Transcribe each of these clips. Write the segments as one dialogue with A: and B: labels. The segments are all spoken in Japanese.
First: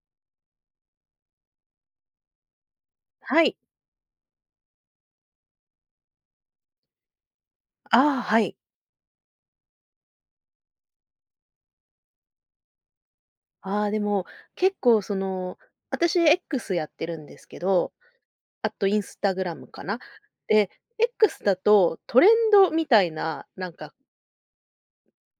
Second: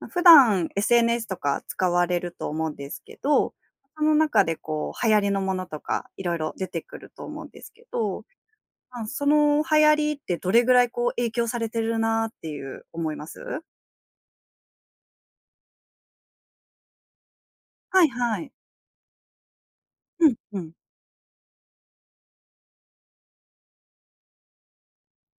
A: ま、普段、SNS とか使われると思うんですけ
B: は
A: ど、
B: い。
A: その中でこう、流行りのものとか、色々出てくると思うんですけ
B: ああ、
A: ど、
B: はい。
A: まあその流行りってどれぐらいこう影響されてるなっていう、思います？
B: ああでも、結構その、私 X やってるんですけど、
A: はいはい。
B: あと Instagram かな？
A: うん、ふ
B: で、
A: ん。
B: X だと、トレンドみたいな、なんか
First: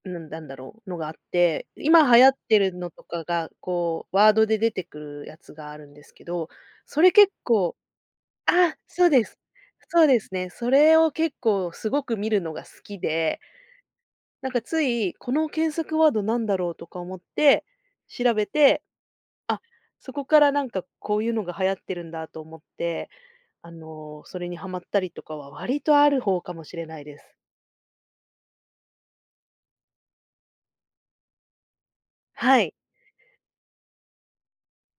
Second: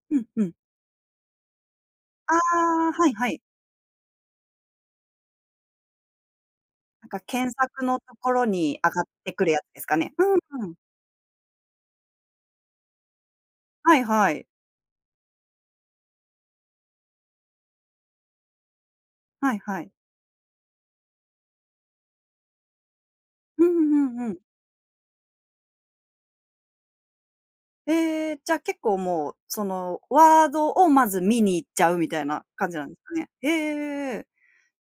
B: う
A: うん
B: ん、な
A: う
B: ん
A: ん。
B: だろうのがあって、今流行っ
A: あ
B: てるの
A: あ、
B: と
A: はい
B: か
A: はい。
B: が、こうワードで出てくるやつがあるんですけど、そ
A: なん
B: れ
A: か
B: 結
A: 検
B: 構
A: 索のところ
B: あ、
A: に上がっ
B: そうで
A: て
B: す。
A: くるやつですか
B: そう
A: ね。
B: で
A: う
B: すね。
A: んう
B: そ
A: ん。
B: れを結構すごく見るのが好きで。
A: はいはい。
B: なんかつい、この検索ワードなんだろうとか思って、調べて、
A: はい
B: あ、
A: はい。
B: そこからなんかこういうのが流行ってるんだと思って、
A: う
B: あ
A: んう
B: の、
A: んう
B: そ
A: ん。
B: れにはまったりとかは割とある方かもしれないです。
A: へえ。じゃ結構もう、そのワードを、まず見に行っちゃうみたいな
B: は
A: 感
B: い。
A: じなんですかね？へえ。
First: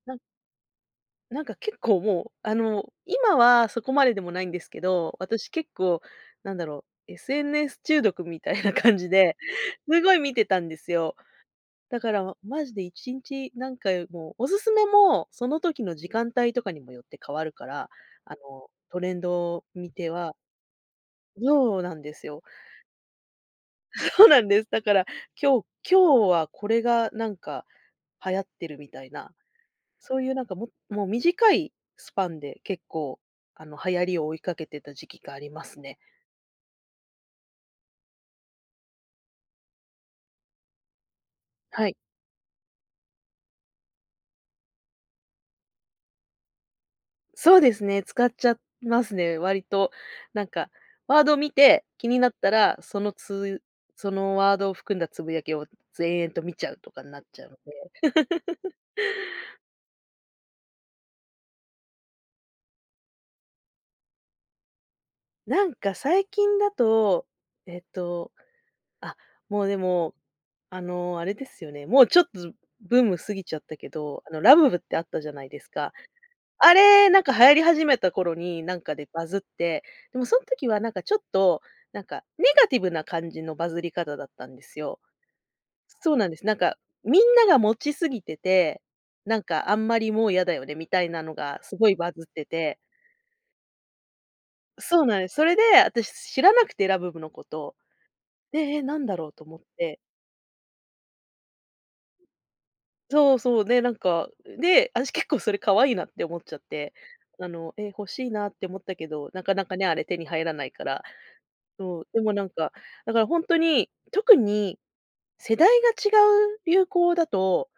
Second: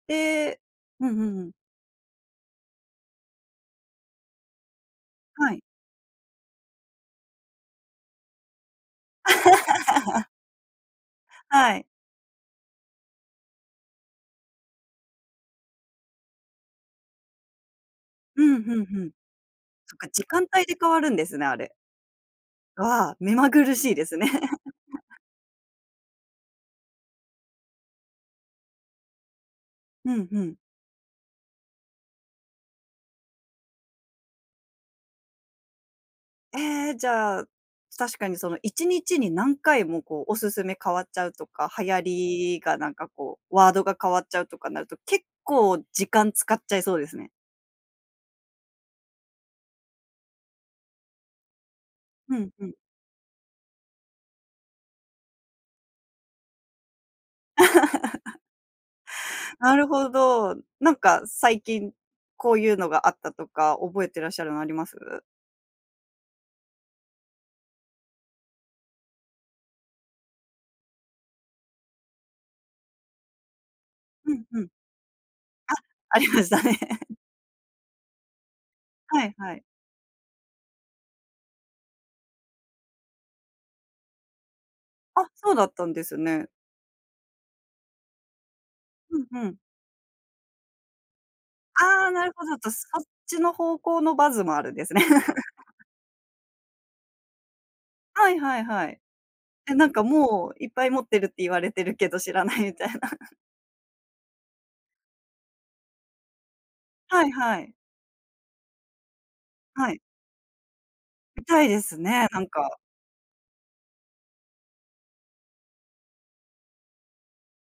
B: なん
A: え、うんうんう
B: なん
A: ん。
B: か結構もう、あの今はそこまででもないんですけど、私
A: はい。
B: 結構なんだろう、SNS 中毒みたいな感じで、すごい 見てたんですよ。
A: はい。
B: だからまマジで1日何回も、オススメも、その時の時間帯とかにもよって変わるから、あ
A: うん、
B: の、
A: ふんふ
B: ト
A: ん。
B: レンドを見
A: そっか、
B: て
A: 時
B: は
A: 間帯で変わるんですね、あれ。
B: そうなんですよ。
A: ああ、目まぐるしいです
B: そ
A: ね。
B: うなんです。だから今日今日はこれがなんか流行ってるみたいな、
A: ふ
B: そう
A: ん
B: いう
A: ふ
B: なんか
A: ん。
B: も、もう短いスパンで結構、あの流行りを追いかけてた時期がありますね。
A: ええじゃあ、確かにその1日に何回も、こうオススメ変わっちゃうとか、流
B: はい。
A: 行りがなんかこう、ワードが変わっちゃうとかなると、結構時間使っちゃいそうですね。
B: そうですね、使っちゃってますね、割と。なんか、ワードを見て、気になっ
A: うん
B: た
A: うん。
B: ら、そのつそのワードを含んだつぶやきを延々と見ちゃうとかになっちゃうので。
A: なるほど、なんか、最近こういうのがあったとか覚えてらっしゃるのあります？
B: なんか最近だと、えっと、あ、もうでも、あのあれですよね、もうちょっとブーム過ぎちゃったけど、
A: う
B: あの
A: ん、
B: ラ
A: うん。
B: ブブってあったじゃないですか。
A: あ、ありました
B: あ
A: ね。
B: れなんか流行り始めた頃になんかで
A: は
B: バ
A: い
B: ズっ
A: はい。
B: て、でもそん時はなんかちょっと、なんかネガティブな感じのバズり方だったんですよ。
A: あ、そうだったんで
B: そう
A: す
B: なんです。
A: ね。
B: なんか、みんなが持ちすぎてて、
A: うん
B: なん
A: うん。
B: かあんまりもう嫌だよねみたいなのがすごい
A: ああ、
B: バズ
A: なる
B: って
A: ほど。あと
B: て。
A: そっちの方向のバズもあるんですね。
B: そうなんです。そ れで、私知らなくてラブブのこと。
A: はい
B: で、
A: はい
B: え、
A: は
B: な
A: い。
B: んだろうと思っ
A: え、なん
B: て。
A: かもういっぱい持ってるって言われてるけど知らないみたいな。
B: そうそう。で、なんか、で、私結構それ可愛いなって思っちゃって、
A: はい
B: あ
A: はい。
B: の、え、欲しいなって思ったけど、なかなかね、
A: は
B: あ
A: い。
B: れ手に入らないから。
A: みたいです
B: そう、で
A: ね、
B: も
A: な
B: な
A: ん
B: んか、
A: か。
B: だからほんとに、特に世代が違う流行だと、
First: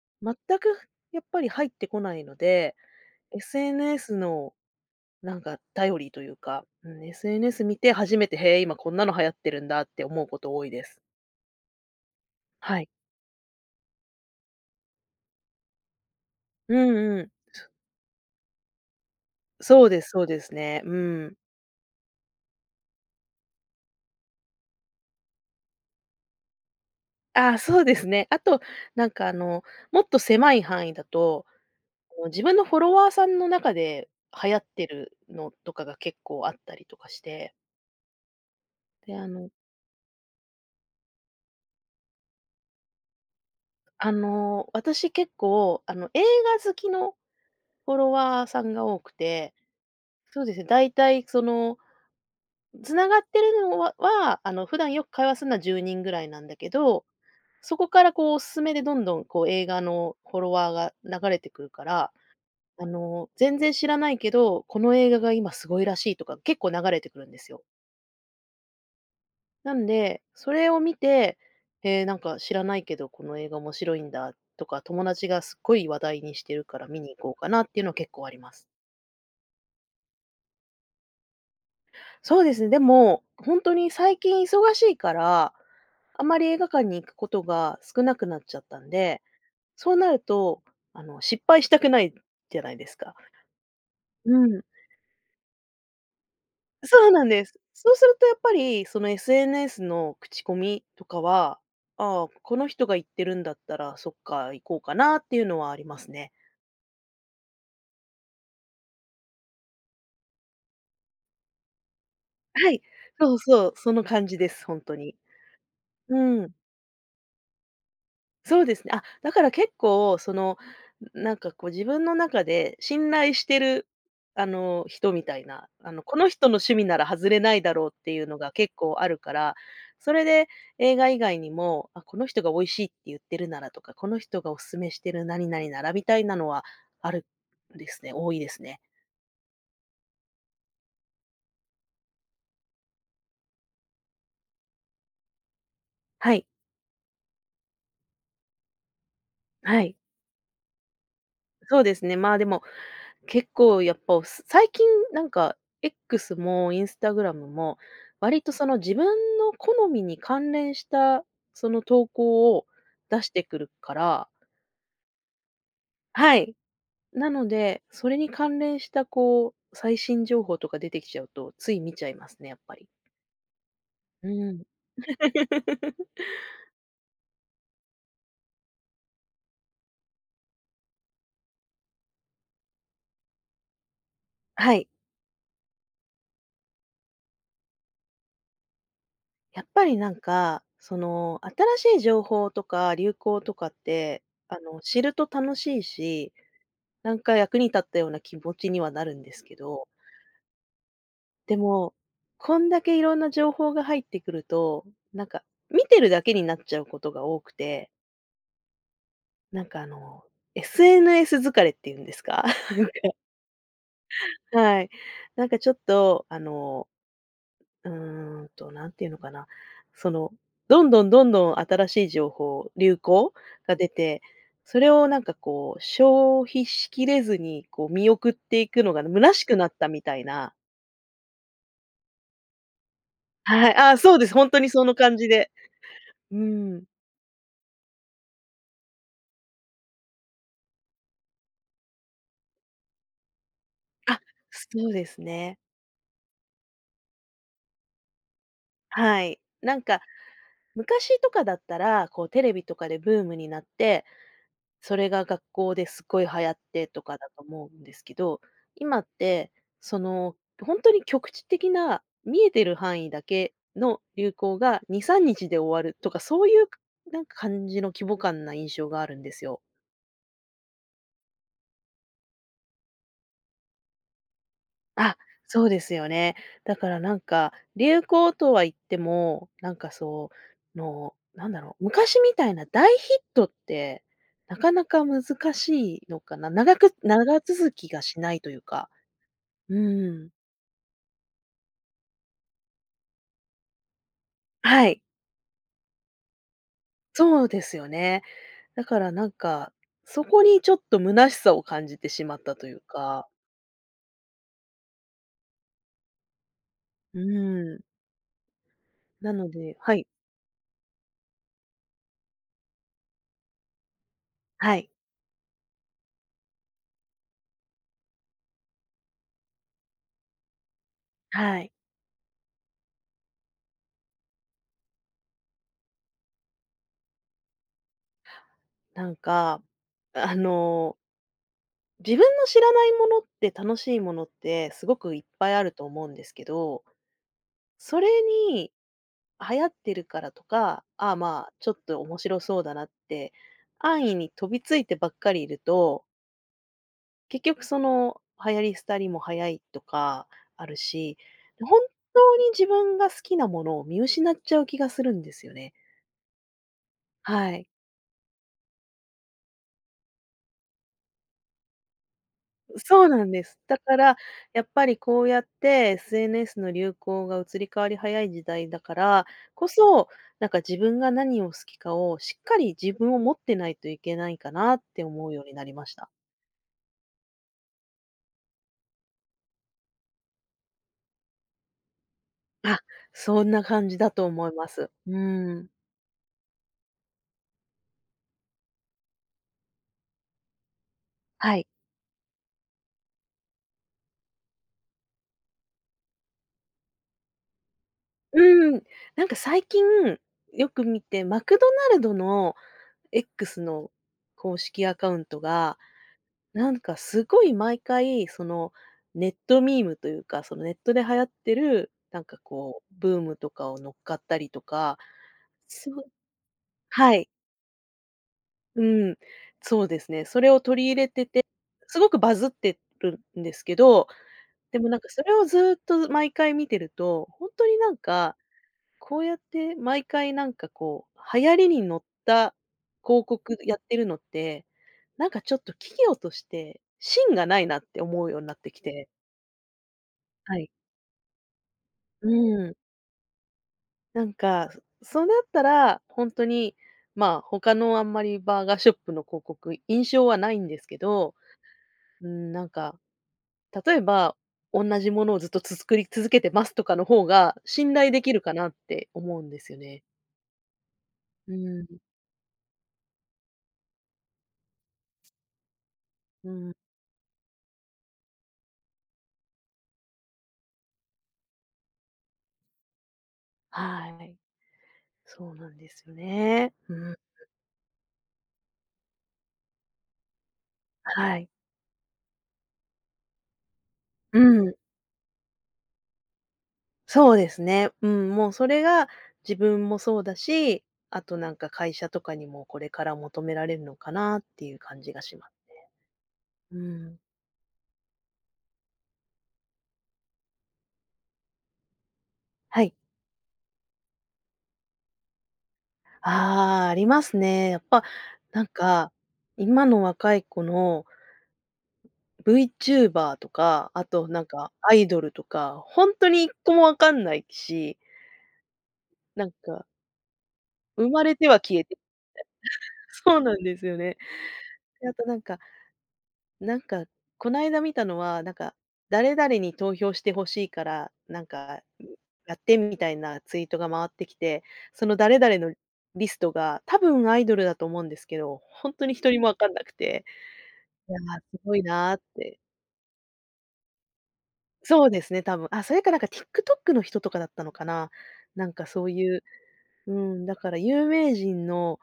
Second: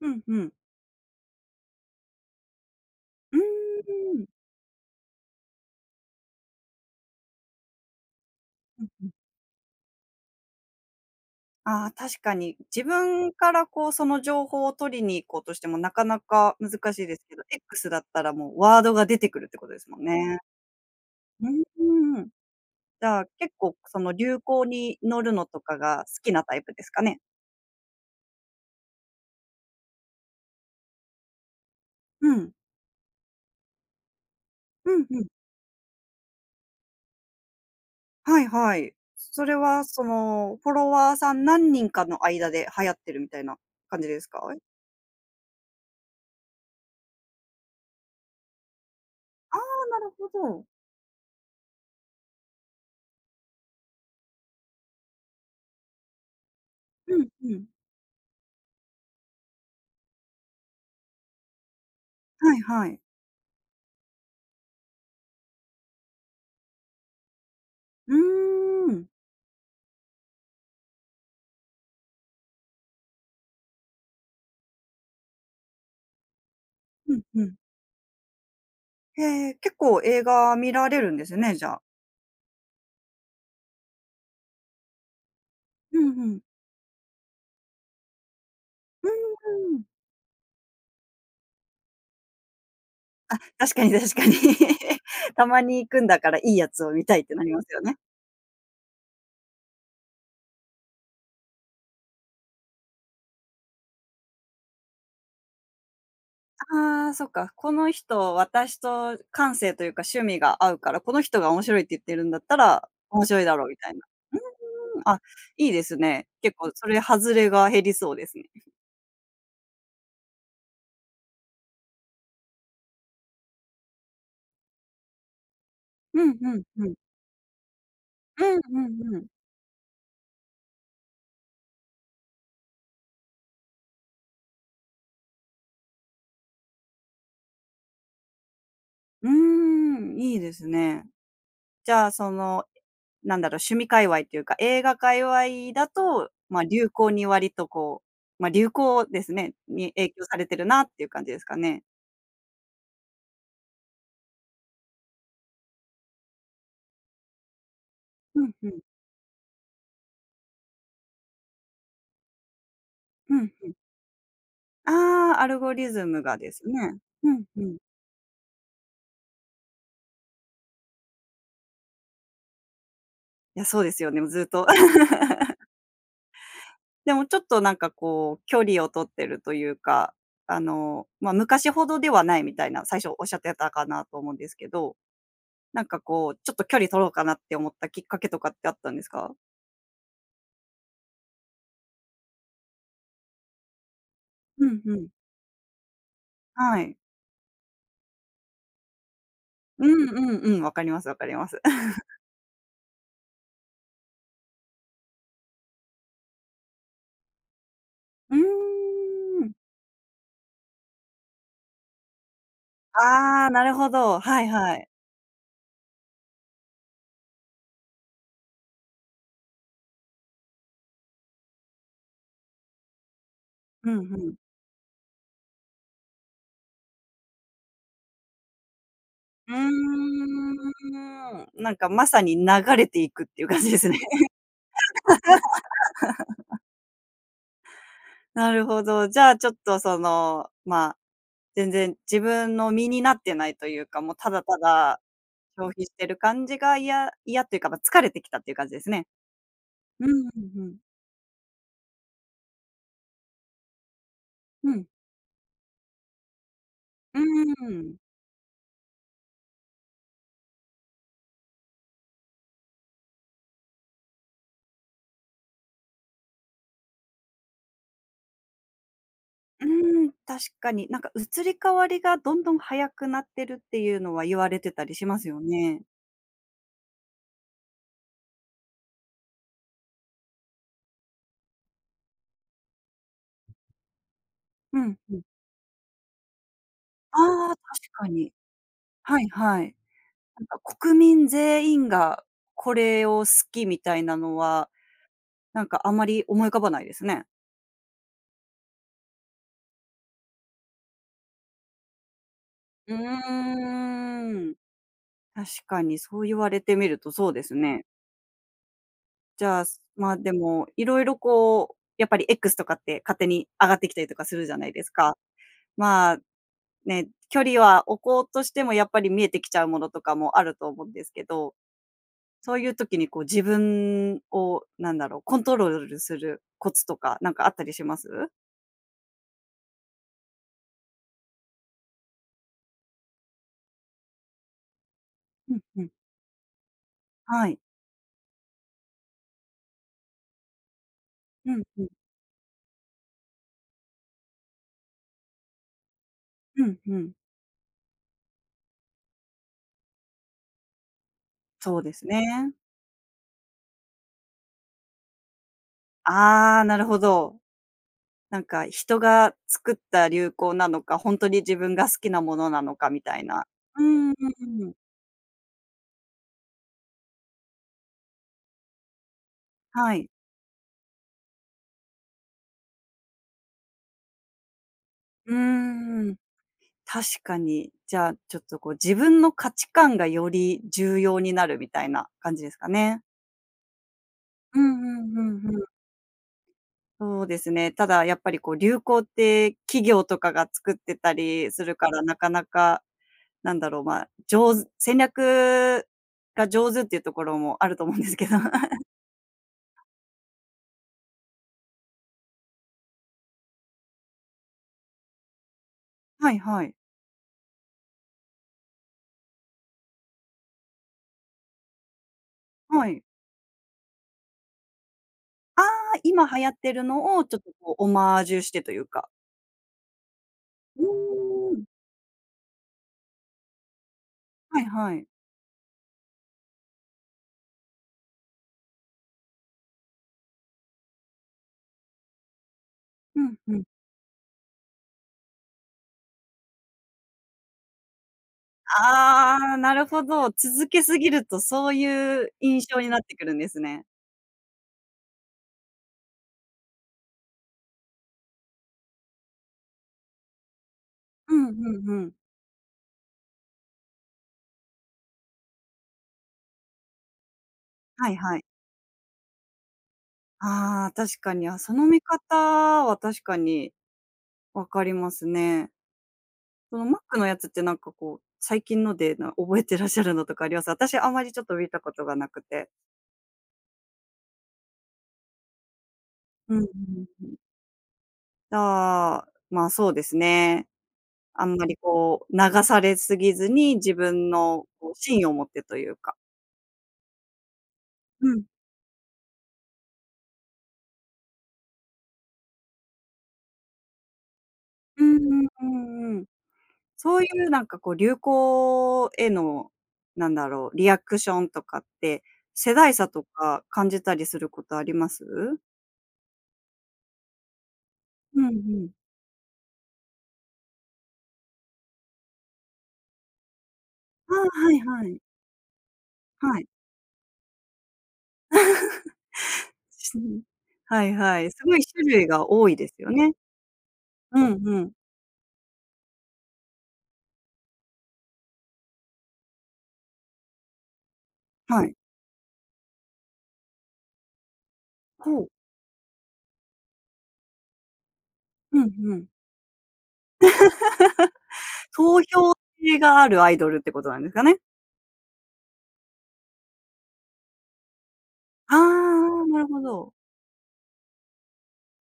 A: うん
B: 全
A: うん。
B: くやっぱり入ってこないので、
A: うー
B: SNS
A: ん。
B: のなんか、頼りというか、SNS 見て初めてへえ今
A: うん
B: こんな
A: うん。
B: の流行ってるんだって思うこと多いです。
A: ああ、確かに。
B: は
A: 自
B: い。
A: 分から、こう、その情報を取りに行こうとしてもなかなか
B: うん
A: 難しいです
B: うん。
A: けど、X だったらもうワードが出てくるってことで
B: そ
A: す
B: う
A: も
B: で
A: ん
B: すそう
A: ね。
B: ですね、うん。
A: うーん。じゃあ結構その流行に乗るのとかが好きなタイプですかね？
B: ああ、そうですね。あと、なんかあの、もっと狭い範囲だと、こう
A: う
B: 自
A: ん。
B: 分のフォロワーさんの中で流行って
A: うん
B: る
A: うん。
B: のとかが結構あったりとかして。
A: はいはい。
B: で、あ
A: そ
B: の
A: れはその、フォロワーさん何人かの間で流行ってるみたいな感じ
B: あ
A: ですか？
B: の、私結構、あの、映画好きのフォロワーさんが多くて、
A: ああ、なるほ
B: そうですね、
A: ど。
B: 大体その、繋がってるのはは、あの普段よく会話するのは10人ぐらいなんだけど、
A: うんうん。
B: そこからこうオススメでどんどんこう映画のフォロワーが流れてくるから、
A: はい
B: あ
A: はい。
B: の全然知らないけど、この映画が今すごいらしいとか結構流れてくるんですよ。
A: うーん。
B: なんで、それを見て、ええ、なんか知らないけどこの映画面白いんだとか、友達がすっごい話題にしてるから見に
A: う
B: 行
A: ん
B: こう
A: う
B: か
A: ん。
B: なっていうのは結構あります。
A: へえ、結構映画見られるんですね、じゃあ。
B: そうですね。でも、ほんとに最近忙しいから、
A: ふん
B: あ
A: ふ
B: んま
A: ん。
B: り映画館に行くことが少なくなっちゃったん
A: うー
B: で、
A: ん。
B: そうなるとあの、失敗したくないじゃないですか。
A: あ、確かに確かに。
B: うん。
A: たまに行くんだからいいやつを見
B: そう
A: たいっ
B: なん
A: てな
B: で
A: り
B: す。
A: ますよ
B: そう
A: ね。
B: するとやっぱりその、SNS の口コミとかは、ああ、この人が行ってるんだったら、そっか、行こうかなっていうのはありますね。
A: ああ、そっか。この人私と感性というか趣味が合うから、この人が「面白い」って言ってるんだった
B: はい。
A: ら面
B: そう
A: 白いだろ
B: そ
A: う、
B: う、
A: みた
B: そ
A: いな、
B: の感じです。ほんと
A: うーん、
B: に。
A: あ、いいです
B: う
A: ね。
B: ん。
A: 結構それ、外れが減りそうですね。
B: そうですねあ、だから結構その、ん、なんかこう自分の中で信頼してるあの、人みたいな、あの、こ
A: う
B: の
A: ん。
B: 人
A: ふ
B: の
A: ん
B: 趣
A: ふ
B: 味
A: ん。
B: なら外れないだろうっていうの
A: う
B: が
A: ん
B: 結
A: う
B: 構あ
A: んう
B: る
A: ん。
B: から、それで映画以外にも、あ、この人が「美味しい」って言ってるならとか、この人がオススメしてる何々ならみたいなのはあるんですね。多いですね。
A: うーん、いいですね。じゃあその、なんだろう、趣味界隈というか、映画界隈だと
B: はい。
A: まあ流行に割とこうまあ流行ですね
B: は
A: に
B: い。
A: 影響されてるなっていう感じですか
B: そ
A: ね？
B: うですね、まあでも、結構やっぱおす最近なんか X も Instagram も、
A: ふ
B: 割
A: ん
B: とそ
A: ふ
B: の、
A: ん。
B: 自分の好みに関連したその、投稿を出し
A: ふ
B: て
A: ん
B: く
A: ふ
B: る
A: ん。
B: から
A: ああ、アルゴリズムが
B: は
A: で
B: い。
A: すね。ふ
B: な
A: ん
B: の
A: ふん。
B: で、それに関連したこう、最新情報とか出てきちゃうと、つい見ちゃいますねやっぱり。
A: いや、そうですよね。も
B: う
A: うずっ
B: ん。
A: と。でもちょっとなんかこう、距離を取ってるというか、あの、まあ、昔ほどではないみたいな、最初仰ってたかなと思うんですけ
B: はい。
A: ど。なんかこう、ちょっと距離取ろうかなって思ったきっかけとかってあったんですか？
B: やっぱりなんか、その、新しい情報とか流行とかって、あ
A: ふ
B: の
A: んふ
B: 知
A: ん。
B: ると楽しいし、
A: はい。
B: なんか役に立ったような気持ちにはなるんですけど。
A: うんうんうん、分かります分かりま
B: で
A: す。
B: も、こんだけいろんな情報が入ってくると、なんか見てるだけになっちゃうことが多くて。
A: うん。
B: なんかあの、SNS 疲れって言うんですか？なんか。
A: ああ、なるほど、はいは
B: は
A: い。
B: い。なんかちょっと、あの、うんと、何ていうのかな、その、どんどん、どんどん新しい情報、流行が出
A: ふんふ
B: て、
A: ん。
B: それをなんかこう、消費しきれずに、こう見送っていくのが虚し
A: うー
B: くなったみたいな。
A: ん。なんかまさに流れていくっていう感じ
B: はい。
A: ですね。
B: あ、そうです、ほんとにその感じで。う ん。
A: なるほど、じゃあちょっとその、ま、全然自分の身になってないというか、もう
B: あ、
A: ただた
B: そう
A: だ
B: ですね。
A: 消費してる感じが嫌嫌っていうかま、疲れてきたっていう感じですね。
B: はい、なんか、
A: うんうん、ふん。
B: 昔とかだったら、こうテレビとかでブームになって
A: うん。
B: それが学校ですごい流行ってとか
A: うー
B: だと思うんで
A: ん。
B: すけど、今って、その、きょほんとに局地的な見えてる範囲だけの流行が2、3日で終わるとかそういう、なんか感じの規模感な印象があるんですよ。
A: うーん、確かに。なんか移り変わりがどんどん早くなってるっていうのは言われてたりし
B: あ、
A: ますよ
B: そう
A: ね。
B: ですよね。だからなんか流行とは言っても、なんかその、なんだろう、昔みたいな大ヒットってなか
A: う
B: な
A: ん、
B: か
A: ふん。
B: 難しいのかな？長く
A: あ
B: 長
A: あ、確
B: 続きが
A: か
B: し
A: に。
B: ないというか、
A: はいはい。
B: うん。
A: なんか国民全員がこれを好きみたいなのは、
B: はい。
A: なんかあんまり思い浮かばないですね。
B: そうですよね、だからなんか、そこにちょっと虚しさを感じてしまったという
A: う
B: か
A: ーん。確かに、そう言われてみると
B: う
A: そうです
B: ーん。
A: ね。
B: な
A: じ
B: の
A: ゃあ、
B: ではい。
A: まあ、でも、色々こう、やっぱり X とかって勝手に上がってきたりとかするじゃない
B: は
A: で
B: い。
A: すか？まあ、ね、距離は置こうとしてもやっぱり見えてきちゃうものとかもあると思うんですけど、
B: はい。
A: そういう時にこう、自分を何だろう？コントロールするコツとかなんかあったりします？
B: なんか、あの自分の知らないものって、楽しいものってすごくいっぱ
A: う
B: い
A: ん、
B: ある
A: ふ
B: と
A: ん。
B: 思うんですけど
A: はい。
B: それに、流行ってるからとか、ああ、ま
A: う
B: あ、
A: ん、
B: ちょっ
A: ふん。
B: と面白そうだなって安易に飛びついてばっかりいると
A: うん、ふん。
B: 結局その、流行り廃りも早いとかあるし、
A: そ
B: 本
A: うです
B: 当に
A: ね。
B: 自分が好きなものを見失っちゃう気がするんですよね。
A: ああ、なるほど。
B: はい。
A: なんか、人が作った流行なのか、ほんとに自分が好きなものなの
B: う、
A: か？み
B: そう
A: たい
B: なん
A: な。
B: です。だ
A: うー
B: か
A: ん。うん
B: ら、
A: うん
B: や
A: う
B: っ
A: ん。
B: ぱりこうやって SNS の流行が移り変わり早い時代だからこ
A: はい。
B: そ、なんか自分が何を好きかをしっかり自分を持ってないといけないかなって思う
A: う
B: ようになりました。
A: ーん、確かに。じゃあちょっとこう自分の価値観がより重要になるみたいな感じですか
B: あ。
A: ね。
B: そんな感じだと思い
A: う
B: ま
A: ん
B: す。
A: うん、
B: う
A: ふんふん。
B: ん。
A: そうですね、ただやっぱりこう流行って企業とかが作ってたり
B: は
A: す
B: い。
A: るからなかなかなんだろう、まあ、上手戦略が上手っていうところもあると思うんですけど。
B: うーん。なんか最近よく見てマクドナルドの X の公式アカウントが、
A: はいは
B: な
A: い。
B: んかすごい毎回その、ネットミームというか、その、ネットで流行ってる、なんかこ
A: は
B: う
A: い。
B: ブームとかを乗っかったりとか、
A: ああ。
B: すご
A: 今流行ってる
B: は
A: のを
B: い。
A: ちょっとこうオマージュしてとい
B: う
A: うか
B: ん、そうですね、それを
A: う
B: 取り入れてて
A: ーん。
B: すごくバズってるんですけど、
A: はい
B: でも
A: は
B: なん
A: い。
B: かそれをずっと毎回見てると、ほんとになんか、こうやって毎回なんかこう流行りに乗った
A: う
B: 広
A: ん、ふ
B: 告
A: ん。
B: やってるのって、なんかちょっと企業として芯がないなって思うようになってきて。
A: ああ。なるほど。
B: はい。
A: 続けすぎるとそうい
B: う
A: う印
B: ーん。
A: 象になってくるんですね。
B: なんかそうなったら、ほんとに、まあ他のあんまりバーガーショップの広告印象はないんですけど、
A: うん、ふんふん。
B: うん、なんか例えば、おんなじものをずっとつつ作り続けてますとかの方が信頼
A: はい
B: でき
A: は
B: る
A: い。
B: かなって思うんですよね。
A: ああ、確かに。
B: う
A: あ、その
B: ん。
A: 見方は確かに分かりますね。
B: うん。
A: その、マックのやつってなんかこう、最近ので、な、覚えてらっしゃるのとかあります？私あんまり、ちょっと見たことがなくて。
B: はい。そうなんです
A: うんう
B: ね、う
A: ん
B: ん。
A: うん。ああ、まあ、そうですね。
B: は
A: あ
B: い。
A: んまり、こう、流されすぎずに自分
B: う
A: の
B: ん。
A: こう、芯を持ってというか。
B: そうですね、う
A: う
B: ん、
A: ん。
B: もうそれが自分もそうだし、あとなんか、会社とかにも、これから求められるのかなっていう感
A: う
B: じ
A: ん
B: がし
A: うん
B: ます
A: う
B: ね。
A: んうん。
B: う
A: そ
B: ん。
A: ういう、なんか、こう、流行への、なんだろう、リアクションとかって、世
B: は
A: 代
B: い。
A: 差とか感じたりすることあります？
B: ああ、ありますね。やっぱ
A: うんう
B: なん
A: ん。
B: か、今の若い子のブイチューバ―とか、あと、
A: ああ、
B: なんか
A: はい
B: ア
A: は
B: イ
A: い。
B: ドルとか、ほんとにいっ
A: はい。
B: こも分かんないし。なん か
A: す、うん、は
B: 生
A: い
B: まれ
A: は
B: て
A: い、す
B: は
A: ご
B: 消
A: い
B: えてみ
A: 種類が多いです
B: たいな、
A: よね。
B: そうなんですよね。
A: うんうん。
B: で、あとなんか、なんか、こないだ見たのは、なんか、誰々に投票して欲しいから、なんか
A: はい。
B: やって、みたいなツイートが回ってきて、その
A: ほ
B: 誰
A: う。
B: 々のリストが、多分アイドルだと思うんですけど、
A: う
B: ほ
A: ん
B: んとに
A: う
B: ひ
A: ん。
B: とりも分かんなくていや、すごい なっ
A: 投票
B: て。
A: 制があるアイドルってことなんですかね。
B: そうですね、多分、あ、それかなんかティックトックの人とかだったのかな、なん
A: あ
B: かそういう
A: あ、なるほど。
B: うん、だから有名人の、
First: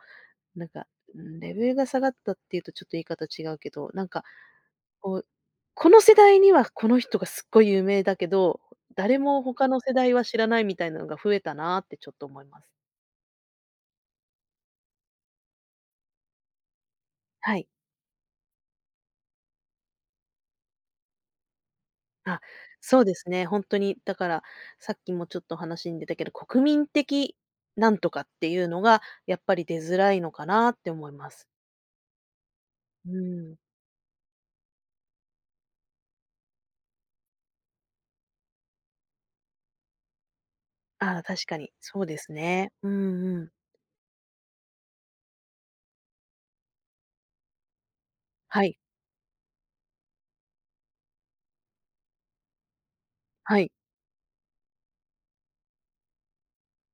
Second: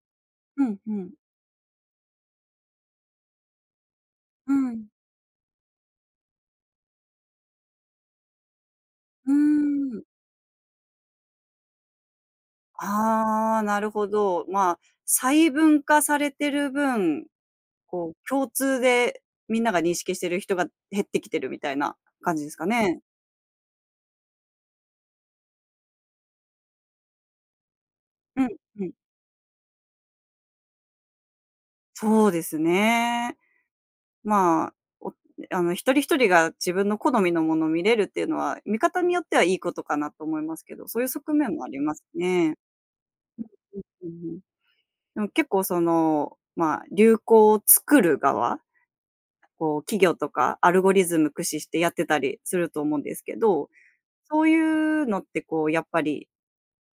A: う
B: なん
A: ん
B: か、
A: うん。
B: ん、レベルが下がったっていうと、ちょっと言い方違うけど、なんか、
A: うん。
B: こう、この世代には、この人がすっごい有名だけど、誰
A: うー
B: も他の世
A: ん。
B: 代は知らない、みたいなのが増えたなってちょっと思います。
A: ああ、なるほど。ま、細分化されてる分、
B: はい。
A: こう、共通でみんなが認識してる人が減ってきてるみたいな感
B: あ、
A: じですか
B: そ
A: ね。
B: うですね、ほんとに、だから、さっきもちょっと話に出たけど、国民的なんとかっ
A: う
B: て
A: ん
B: いうの
A: うん。
B: が、やっぱり出づらいのかなって思います。
A: そうです
B: う
A: ね。
B: ん。
A: まあ、おあの一人一人が自分の好みのもの見れるっていうのは、見方によってはいいことかなと思いますけど、そういう
B: ああ、
A: 側
B: 確
A: 面
B: か
A: もあ
B: に、
A: りま
B: そ
A: す
B: うです
A: ね。
B: ね。うんうん。
A: うんうんうんうん。うん結構その、まあ、流行を作る側、
B: はい。
A: こう企業とか、アルゴリズム駆使してやってたりすると思うんですけ
B: は
A: ど、
B: い。
A: そういうのって、こう、やっぱり、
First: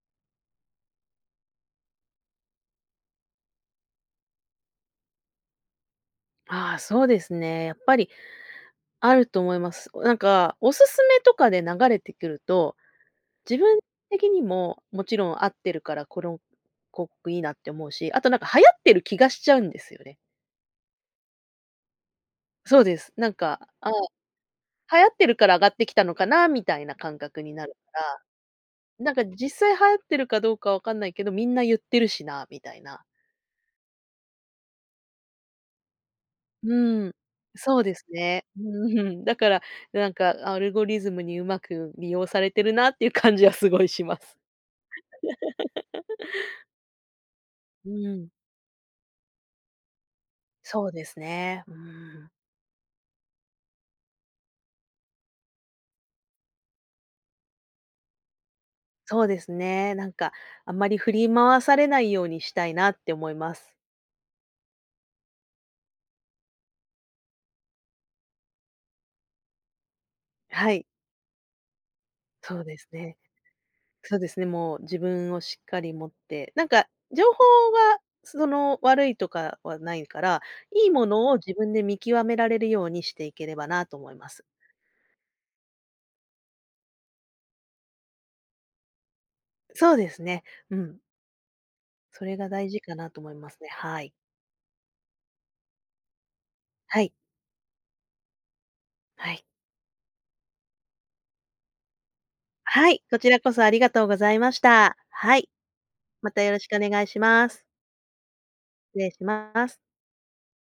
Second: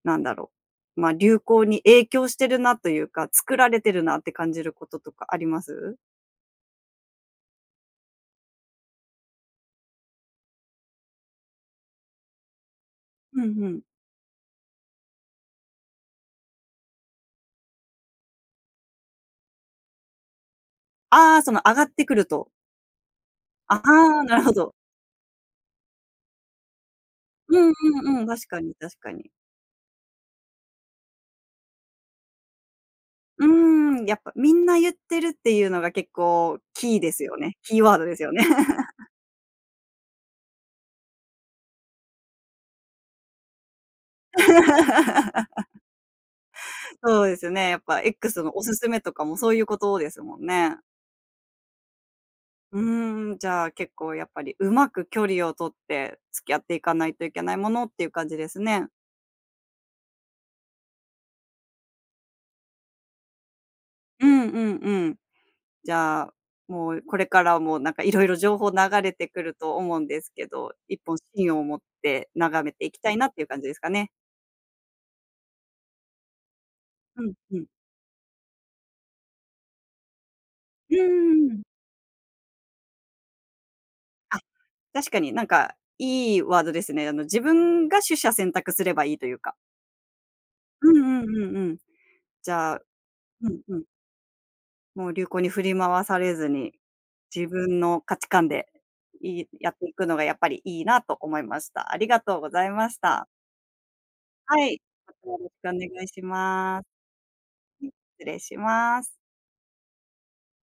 A: なんだろう、ま、流行に影響してるなというか、作られてるなって感じることとかあります？
B: ああ、そうですね、やっぱりあると思います。なんか、オススメとかで流れてくると、
A: ふん
B: 自
A: ふ
B: 分
A: ん。
B: 的にももちろん合ってるから、「この広告いいな」って思うし、あとなんか、流行ってる気がしちゃうんですよね。
A: ああ、その上がってくると
B: そうです。なんか、
A: あ、あ
B: 「あ、
A: あ、なるほど。
B: 流行ってるから上がってきたのかな」みたいな感覚に
A: う
B: な
A: ん
B: るか
A: うんうん。確かに確
B: ら、
A: か
B: なんか、
A: に。
B: 「実際流行ってるかどうか分かんないけど、みんな言ってるしな」みたいな。
A: うーん、やっぱみんな言ってるっていうのが結構キー
B: う
A: で
B: ん。
A: すよね。キ
B: そ
A: ー
B: う
A: ワ
B: で
A: ード
B: す
A: ですよね。
B: ね。うん、だから、なんかアルゴリズムに上手く利用されてるなっていう感じはすごいします。
A: そうですよね、やっ
B: う
A: ぱ
B: ん。
A: X のオススメとかもそういうことですもんね。
B: そうですね、うん。
A: うーん、じゃあ結構やっぱり、うまく距離を取って付き合っていかないといけないものっていう感じですね。
B: そうですね、なんか、あんまり振り回されないようにしたいなって思います。
A: うんうんうん。じゃあ、もうこれからもなんか色々情報流れてくると思うんですけ
B: は
A: ど、
B: い。
A: 一本芯を持って
B: そ
A: 眺
B: う
A: め
B: で
A: て
B: す
A: いきたい
B: ね。
A: なっていう感じですかね。
B: そうですね、もう自分をしっかり持ってなんか、
A: ふ
B: 情
A: ん、
B: 報
A: ふん。
B: はその、悪いとかはないから、いい
A: う
B: ものを
A: ん
B: 自
A: うん。
B: 分で見極められるようにしていければなと思いま
A: あ、
B: す。
A: 確かになんか、いいワードですね。あの、自分が取捨選択すればいいというか
B: そうですね。う
A: うん
B: ん。
A: うんうんうん。
B: それが
A: じ
B: 大
A: ゃあ
B: 事かなと思い
A: ふ
B: ます
A: ん
B: ね、
A: ふん。
B: はい。
A: もう流行に振り回されずに、
B: はい。
A: 自分の価値観で
B: は
A: い
B: い。
A: いやっていくのがやっぱりいいなと思いました。ありがとうございま
B: は
A: し
B: い、こ
A: た。
B: ちらこそありがとうございまし
A: はい、
B: た。
A: またよ
B: は
A: ろ
B: い、
A: しくお願いし
B: またよろしくお
A: ます。
B: 願いします。
A: うん、失礼し
B: 失
A: ます。
B: 礼します。